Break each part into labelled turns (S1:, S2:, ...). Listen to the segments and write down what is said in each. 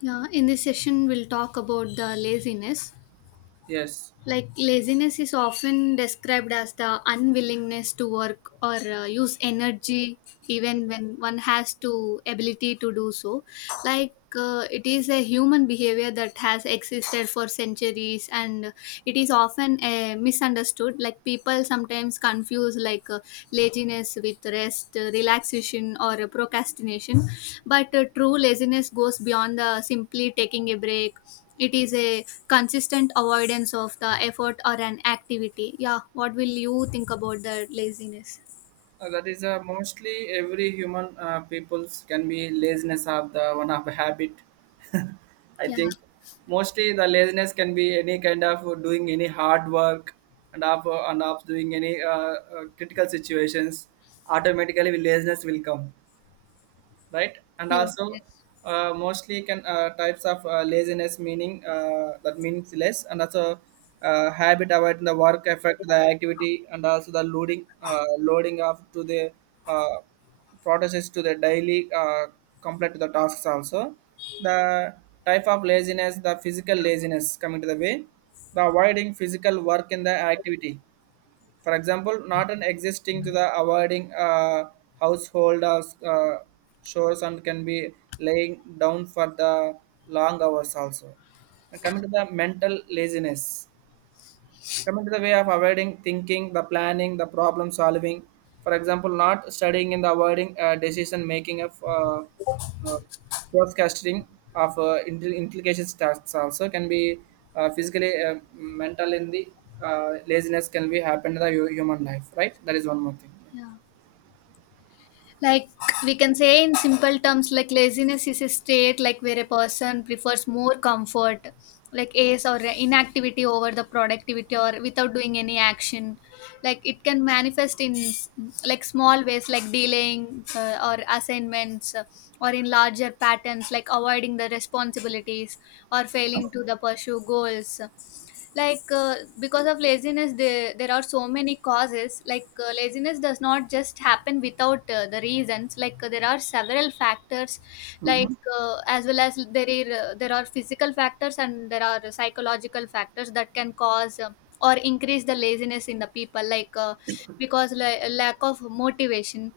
S1: Yeah, in this session, we'll talk about the laziness.
S2: Yes,
S1: Like, laziness is often described as the unwillingness to work or use energy even when one has to ability to do so like it is a human behavior that has existed for centuries and it is often misunderstood like people sometimes confuse like laziness with rest, relaxation, or procrastination, but true laziness goes beyond the simply taking a break. It is a consistent avoidance of the effort or an activity. Yeah, what will you think about the laziness?
S2: that is mostly every human people's can be laziness of the one of the habit. I
S1: Yeah.
S2: think mostly the laziness can be any kind of doing any hard work and of doing any critical situations. Automatically, laziness will come. Right, and
S1: Yeah.
S2: also
S1: Yes.
S2: mostly can types of laziness meaning that means less, and also habit avoid the work effect the activity, and also the loading loading up to the uh, processes to the daily complete to the tasks also, the type of laziness, the physical laziness, coming to the way the avoiding physical work in the activity. For example, not an existing to the avoiding household or uh, chores and can be laying down for the long hours also. And coming to the mental laziness, coming to the way of avoiding thinking, the planning, the problem solving. For example, not studying and avoiding decision making of uh, forecasting of implications tasks also can be physically, mental in the laziness can be happen in the human life, right? That is one more thing.
S1: Yeah, like we can say in simple terms like laziness is a state like where a person prefers more comfort like ace or inactivity over the productivity or without doing any action, like it can manifest in like small ways like delaying or assignments, or in larger patterns like avoiding the responsibilities or failing to the pursue goals. Like because of laziness there are so many causes. Like laziness does not just happen without the reasons. Like there are several factors, like as well as there are physical factors and there are psychological factors that can cause or increase the laziness in the people. Like because lack of motivation,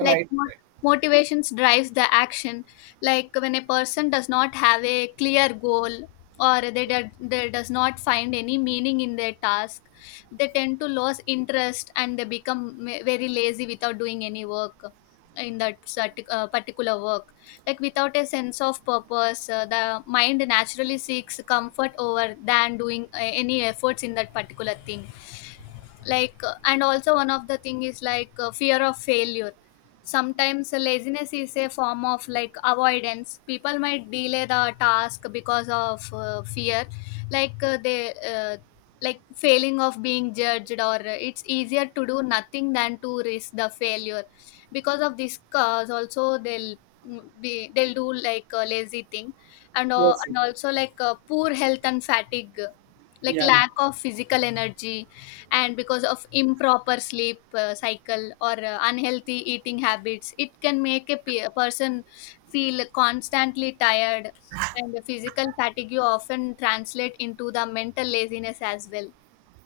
S1: like
S2: Right.
S1: motivations drives the action. Like when a person does not have a clear goal or they, do, they does not find any meaning in their task, they tend to lose interest and they become very lazy without doing any work in that particular work. Like without a sense of purpose, the mind naturally seeks comfort over than doing any efforts in that particular thing. Like and also one of the thing is like fear of failure. Sometimes laziness is a form of like avoidance. People might delay the task because of fear, like they like failing of being judged, or it's easier to do nothing than to risk the failure. Because of this cause also, they'll mm, be they'll do like a lazy thing. and, uh,
S2: Yes.
S1: and also like poor health and fatigue, like
S2: Yeah, yeah.
S1: lack of physical energy, and because of improper sleep cycle or unhealthy eating habits, it can make a, a person feel constantly tired, and the physical fatigue often translate into the mental laziness as well.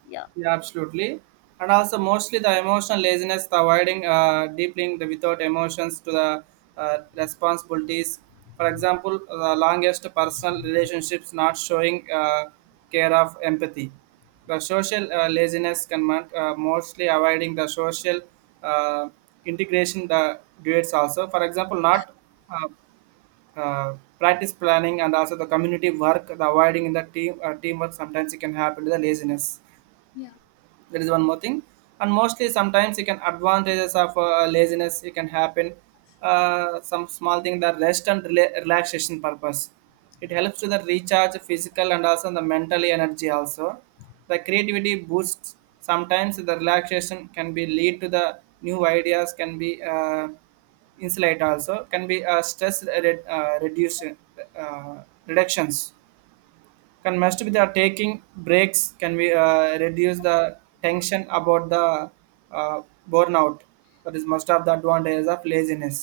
S1: Yeah.
S2: Yeah, absolutely. And also, mostly the emotional laziness, the avoiding deep link the without emotions to the responsibilities. For example, the longest personal relationships not showing care of empathy. The social laziness can mostly avoiding the social uh, integration, the duets also. For example, not uh, uh, practice planning and also the community work, the avoiding in the team teamwork, sometimes it can happen to the laziness.
S1: Yeah.
S2: That is one more thing. And mostly sometimes you can advantages of laziness, it can happen some small thing, the rest and relaxation purpose. It helps to the recharge physical and also the mental energy also, the creativity boosts, sometimes the relaxation can be lead to the new ideas can be insulate, also can be stress reduce reductions, can must be the taking breaks can we reduce the tension about the uh, burnout. That is must have the advantages of laziness.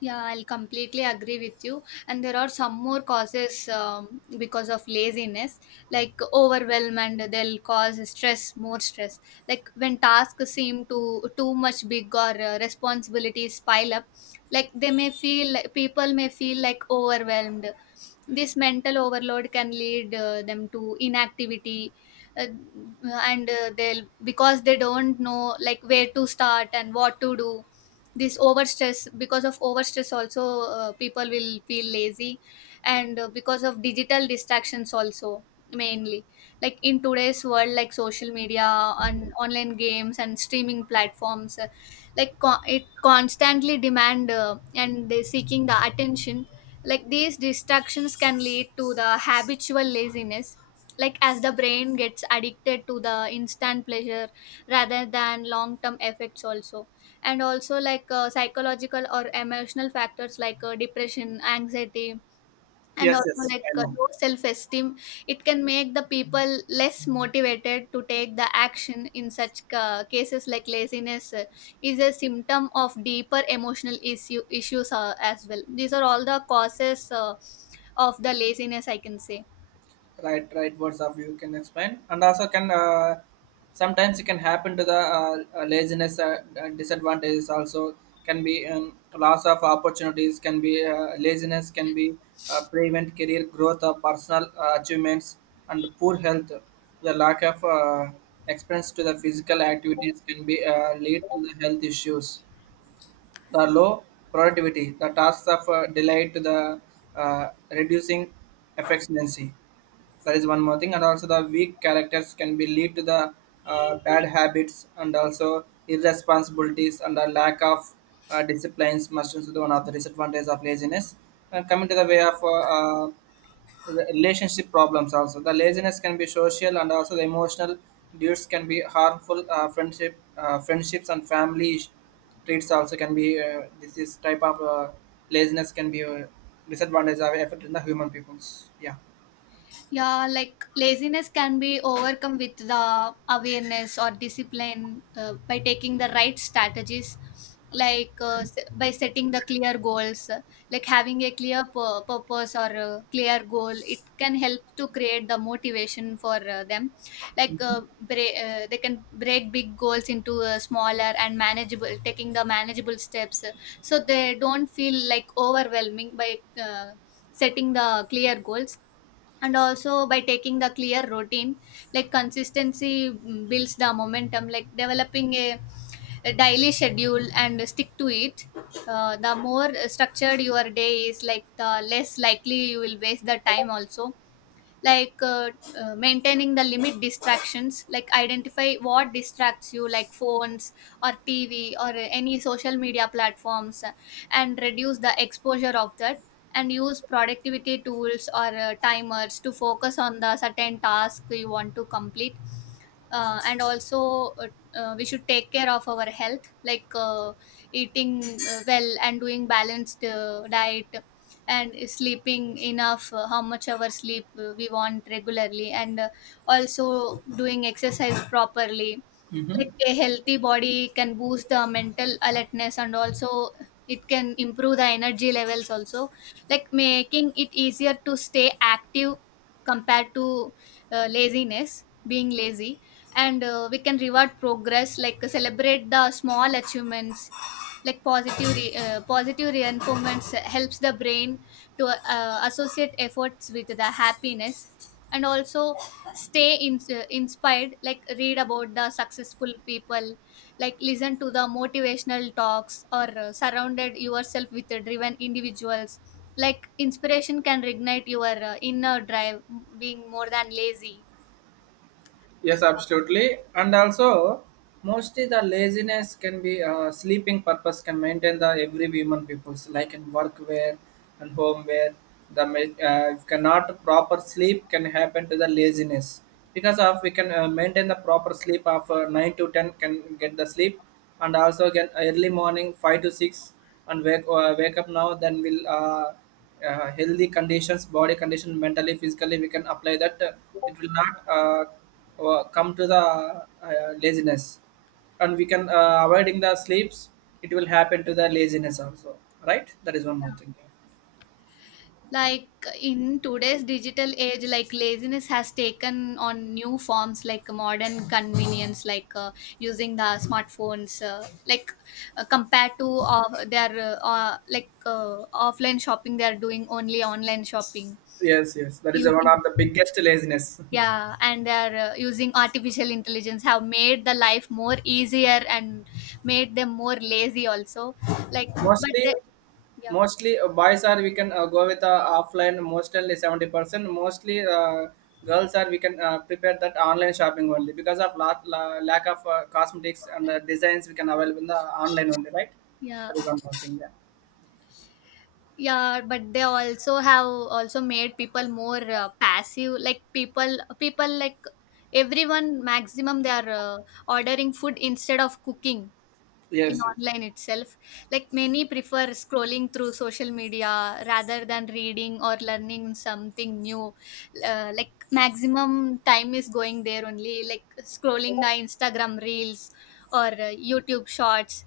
S1: Yeah, I'll completely agree with you. And there are some more causes because of laziness, like overwhelm, and they'll cause stress, more stress. Like when tasks seem too much big or responsibilities pile up, like they may feel like people may feel like overwhelmed. This mental overload can lead them to inactivity, uh, and they'll because they don't know like where to start and what to do. This overstress, because of overstress also, people will feel lazy. And because of digital distractions also mainly, like in today's world like social media and online games and streaming platforms, like it constantly demand and they seeking the attention. Like these distractions can lead to the habitual laziness, like as the brain gets addicted to the instant pleasure rather than long term effects also. And also like psychological or emotional factors like depression, anxiety, and
S2: Yes,
S1: also
S2: yes,
S1: like
S2: I know.
S1: low self-esteem. It can make the people less motivated to take the action. In such cases, like laziness is a symptom of deeper emotional issues as well. These are all the causes of the laziness, I can say.
S2: Right. Right words of you can explain, and also can sometimes it can happen to the laziness disadvantages also, can be loss of opportunities can be laziness can be prevent career growth of personal achievements, and poor health, the lack of experience to the physical activities can be lead to the health issues, the low productivity, the tasks of delay to the reducing efficiency. That is one more thing, and also the weak characters can be lead to the bad habits and also irresponsibilities and the lack of disciplines. Must also the one of the disadvantages of laziness. And coming to the way of relationship problems also, the laziness can be social and also the emotional dudes can be harmful. Friendships, and family traits also can be. This is type of laziness can be a disadvantage of effect in the human peoples. Yeah.
S1: Yeah, like laziness can be overcome with the awareness or discipline by taking the right strategies, like by setting the clear goals, like having a clear purpose or a clear goal. It can help to create the motivation for them. Like they can break big goals into smaller and manageable, taking the manageable steps, so they don't feel like overwhelming by setting the clear goals, and also by taking the clear routine. Like consistency builds the momentum, like developing a daily schedule and stick to it. Uh, the more structured your day is, like the less likely you will waste the time also. Like maintaining the limit distractions, like identify what distracts you like phones or TV or any social media platforms, and reduce the exposure of that, and use productivity tools or timers to focus on the certain task you want to complete. And also, we should take care of our health, like eating well and doing balanced diet, and sleeping enough, how much our sleep we want regularly, and also doing exercise properly.
S2: Mm-hmm.
S1: Like a healthy body can boost the mental alertness, and also it can improve the energy levels also, like making it easier to stay active compared to laziness being lazy. And we can reward progress, like celebrate the small achievements. Like positive reinforcements helps the brain to associate efforts with the happiness. And also stay inspired, like read about the successful people, like listen to the motivational talks, or surrounded yourself with driven individuals. Like inspiration can reignite your inner drive, being more than lazy.
S2: Yes, absolutely. And also, mostly the laziness can be sleeping purpose can maintain the every human people's, like in workwear and home wear. The if cannot proper sleep can happen to the laziness, because of we can maintain the proper sleep of 9 to 10 can get the sleep, and also get early morning 5 to 6 and wake up now, then we'll healthy conditions, body condition, mentally, physically, we can apply that. It will not come to the laziness, and we can avoiding the sleeps. It will happen to the laziness also, right? That is one more thing.
S1: Like in today's digital age, like laziness has taken on new forms like modern convenience, like using the smartphones, like compared to their like offline shopping they are doing only online shopping,
S2: Yes, yes, that is one of
S1: using.
S2: the biggest laziness.
S1: Yeah, and they are using artificial intelligence, have made the life more easier and made them more lazy also. Like but
S2: Mostly
S1: they, yeah.
S2: Mostly, boys are we can go with offline mostly 70%. Mostly girls are we can prepare that online shopping only, because of lack of cosmetics and designs we can available in the online only, right?
S1: Yeah,
S2: That is one more thing. Yeah.
S1: yeah, but they also have also made people more passive, like people like everyone maximum they are ordering food instead of cooking in
S2: Yes, yes.
S1: online itself. Like many prefer scrolling through social media rather than reading or learning something new. Like maximum time is going there only, like scrolling the Instagram reels or YouTube shorts.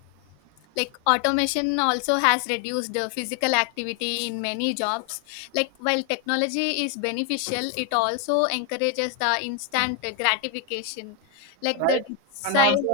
S1: Like automation also has reduced the physical activity in many jobs. Like while technology is beneficial, it also encourages the instant gratification, like the
S2: Right, and
S1: desire.
S2: also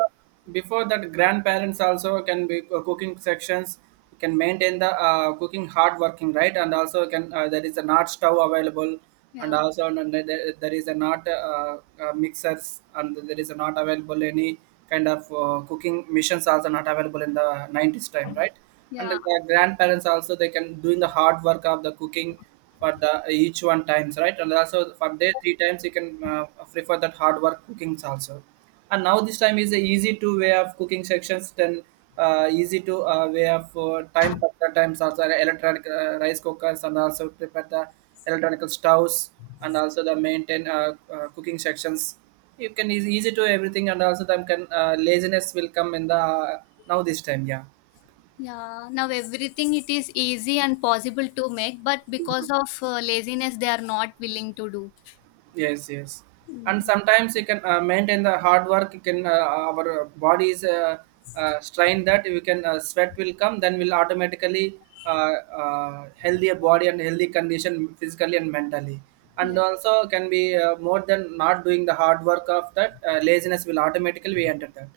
S2: before that grandparents also can be cooking sections can maintain the cooking hard working, right? And also can there is a not stove available, and
S1: Yeah.
S2: also there is a not mixers, and there is a not available any kind of cooking missions also not available in the 90s time, right? And the
S1: Yeah.
S2: grandparents also they can doing the hard work of the cooking for the each one times, right? And also for day 3 times you can prefer that hard work cookings also. And now this time is a easy to way of cooking sections, then easy to way of time factor times also, electronic rice cookers, and also prepare the electronic stoves and also the maintain cooking sections, you can is easy to everything, and also them can laziness will come in the now this time. Yeah.
S1: Yeah, now everything it is easy and possible to make, but because of laziness they are not willing to do.
S2: Yes, yes. And
S1: Mm.
S2: sometimes you can maintain the hard work. You can our bodies strain that we can sweat will come. Then we'll automatically uh, healthier body and healthy condition physically and mentally. And
S1: Yeah.
S2: also can be more than not doing the hard work of that laziness will automatically be enter that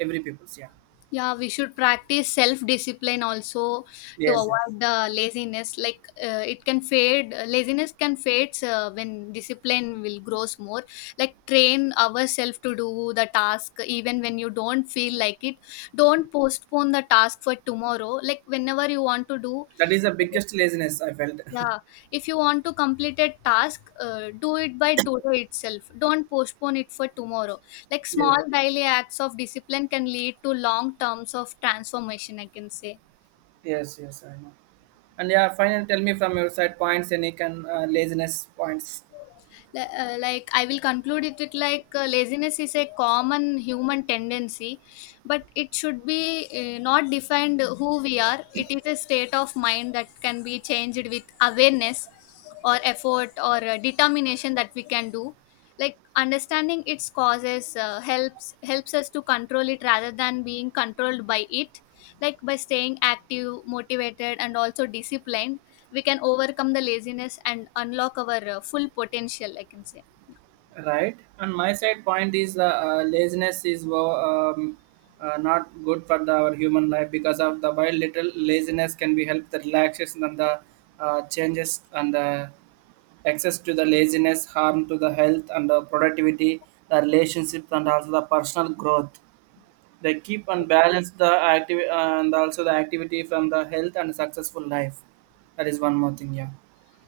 S2: every people's. Yeah.
S1: Yeah, we should practice self discipline also to
S2: Yes, yes.
S1: avoid the laziness. Like it can fade, laziness can fade when discipline will grows more. Like train ourselves to do the task even when you don't feel like it. Don't postpone the task for tomorrow. Like whenever you want to do,
S2: That is the biggest laziness I felt.
S1: yeah, if you want to complete a task, do it by today itself. Don't postpone it for tomorrow. Like small
S2: Yes.
S1: daily acts of discipline can lead to long terms of transformation, I can say.
S2: Yes, yes, I know. And yeah, finally, tell me from your side points, Enik, and laziness points.
S1: Like I will conclude it with like laziness is a common human tendency, but it should be not defined who we are. It is a state of mind that can be changed with awareness or effort or determination that we can do. Like understanding its causes helps us to control it rather than being controlled by it. Like by staying active, motivated, and also disciplined, we can overcome the laziness and unlock our full potential, I can say.
S2: Right. And my side point is the laziness is not good for the, our human life, because of the while little laziness can be help the relaxation and the changes, and the access to the laziness harm to the health and the productivity, the relationships, and also the personal growth. They keep and balance the activity, and also the activity from the health and successful life. That is one more thing. Yeah,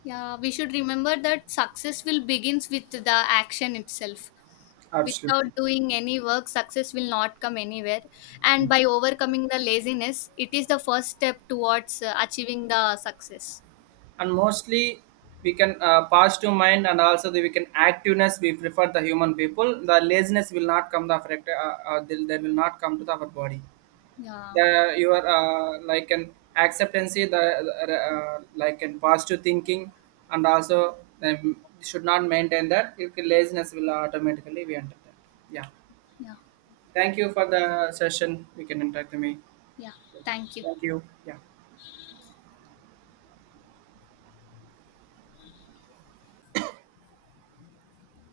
S1: Yeah, we should remember that success will begins with the action itself. Without
S2: absolutely.
S1: doing any work, success will not come anywhere. And by overcoming the laziness, it is the first step towards achieving the success.
S2: And mostly we can pass to mind, and also the, we can activeness. We prefer the human people. The laziness will not come the affect. They will not come to the, our body.
S1: Yeah.
S2: The your like an acceptancy. The like an positive thinking, and also should not maintain that. If laziness will automatically be enter that. Yeah.
S1: Yeah.
S2: Thank you for the session. You can interact with me.
S1: Yeah, thank you.
S2: Thank you. Yeah.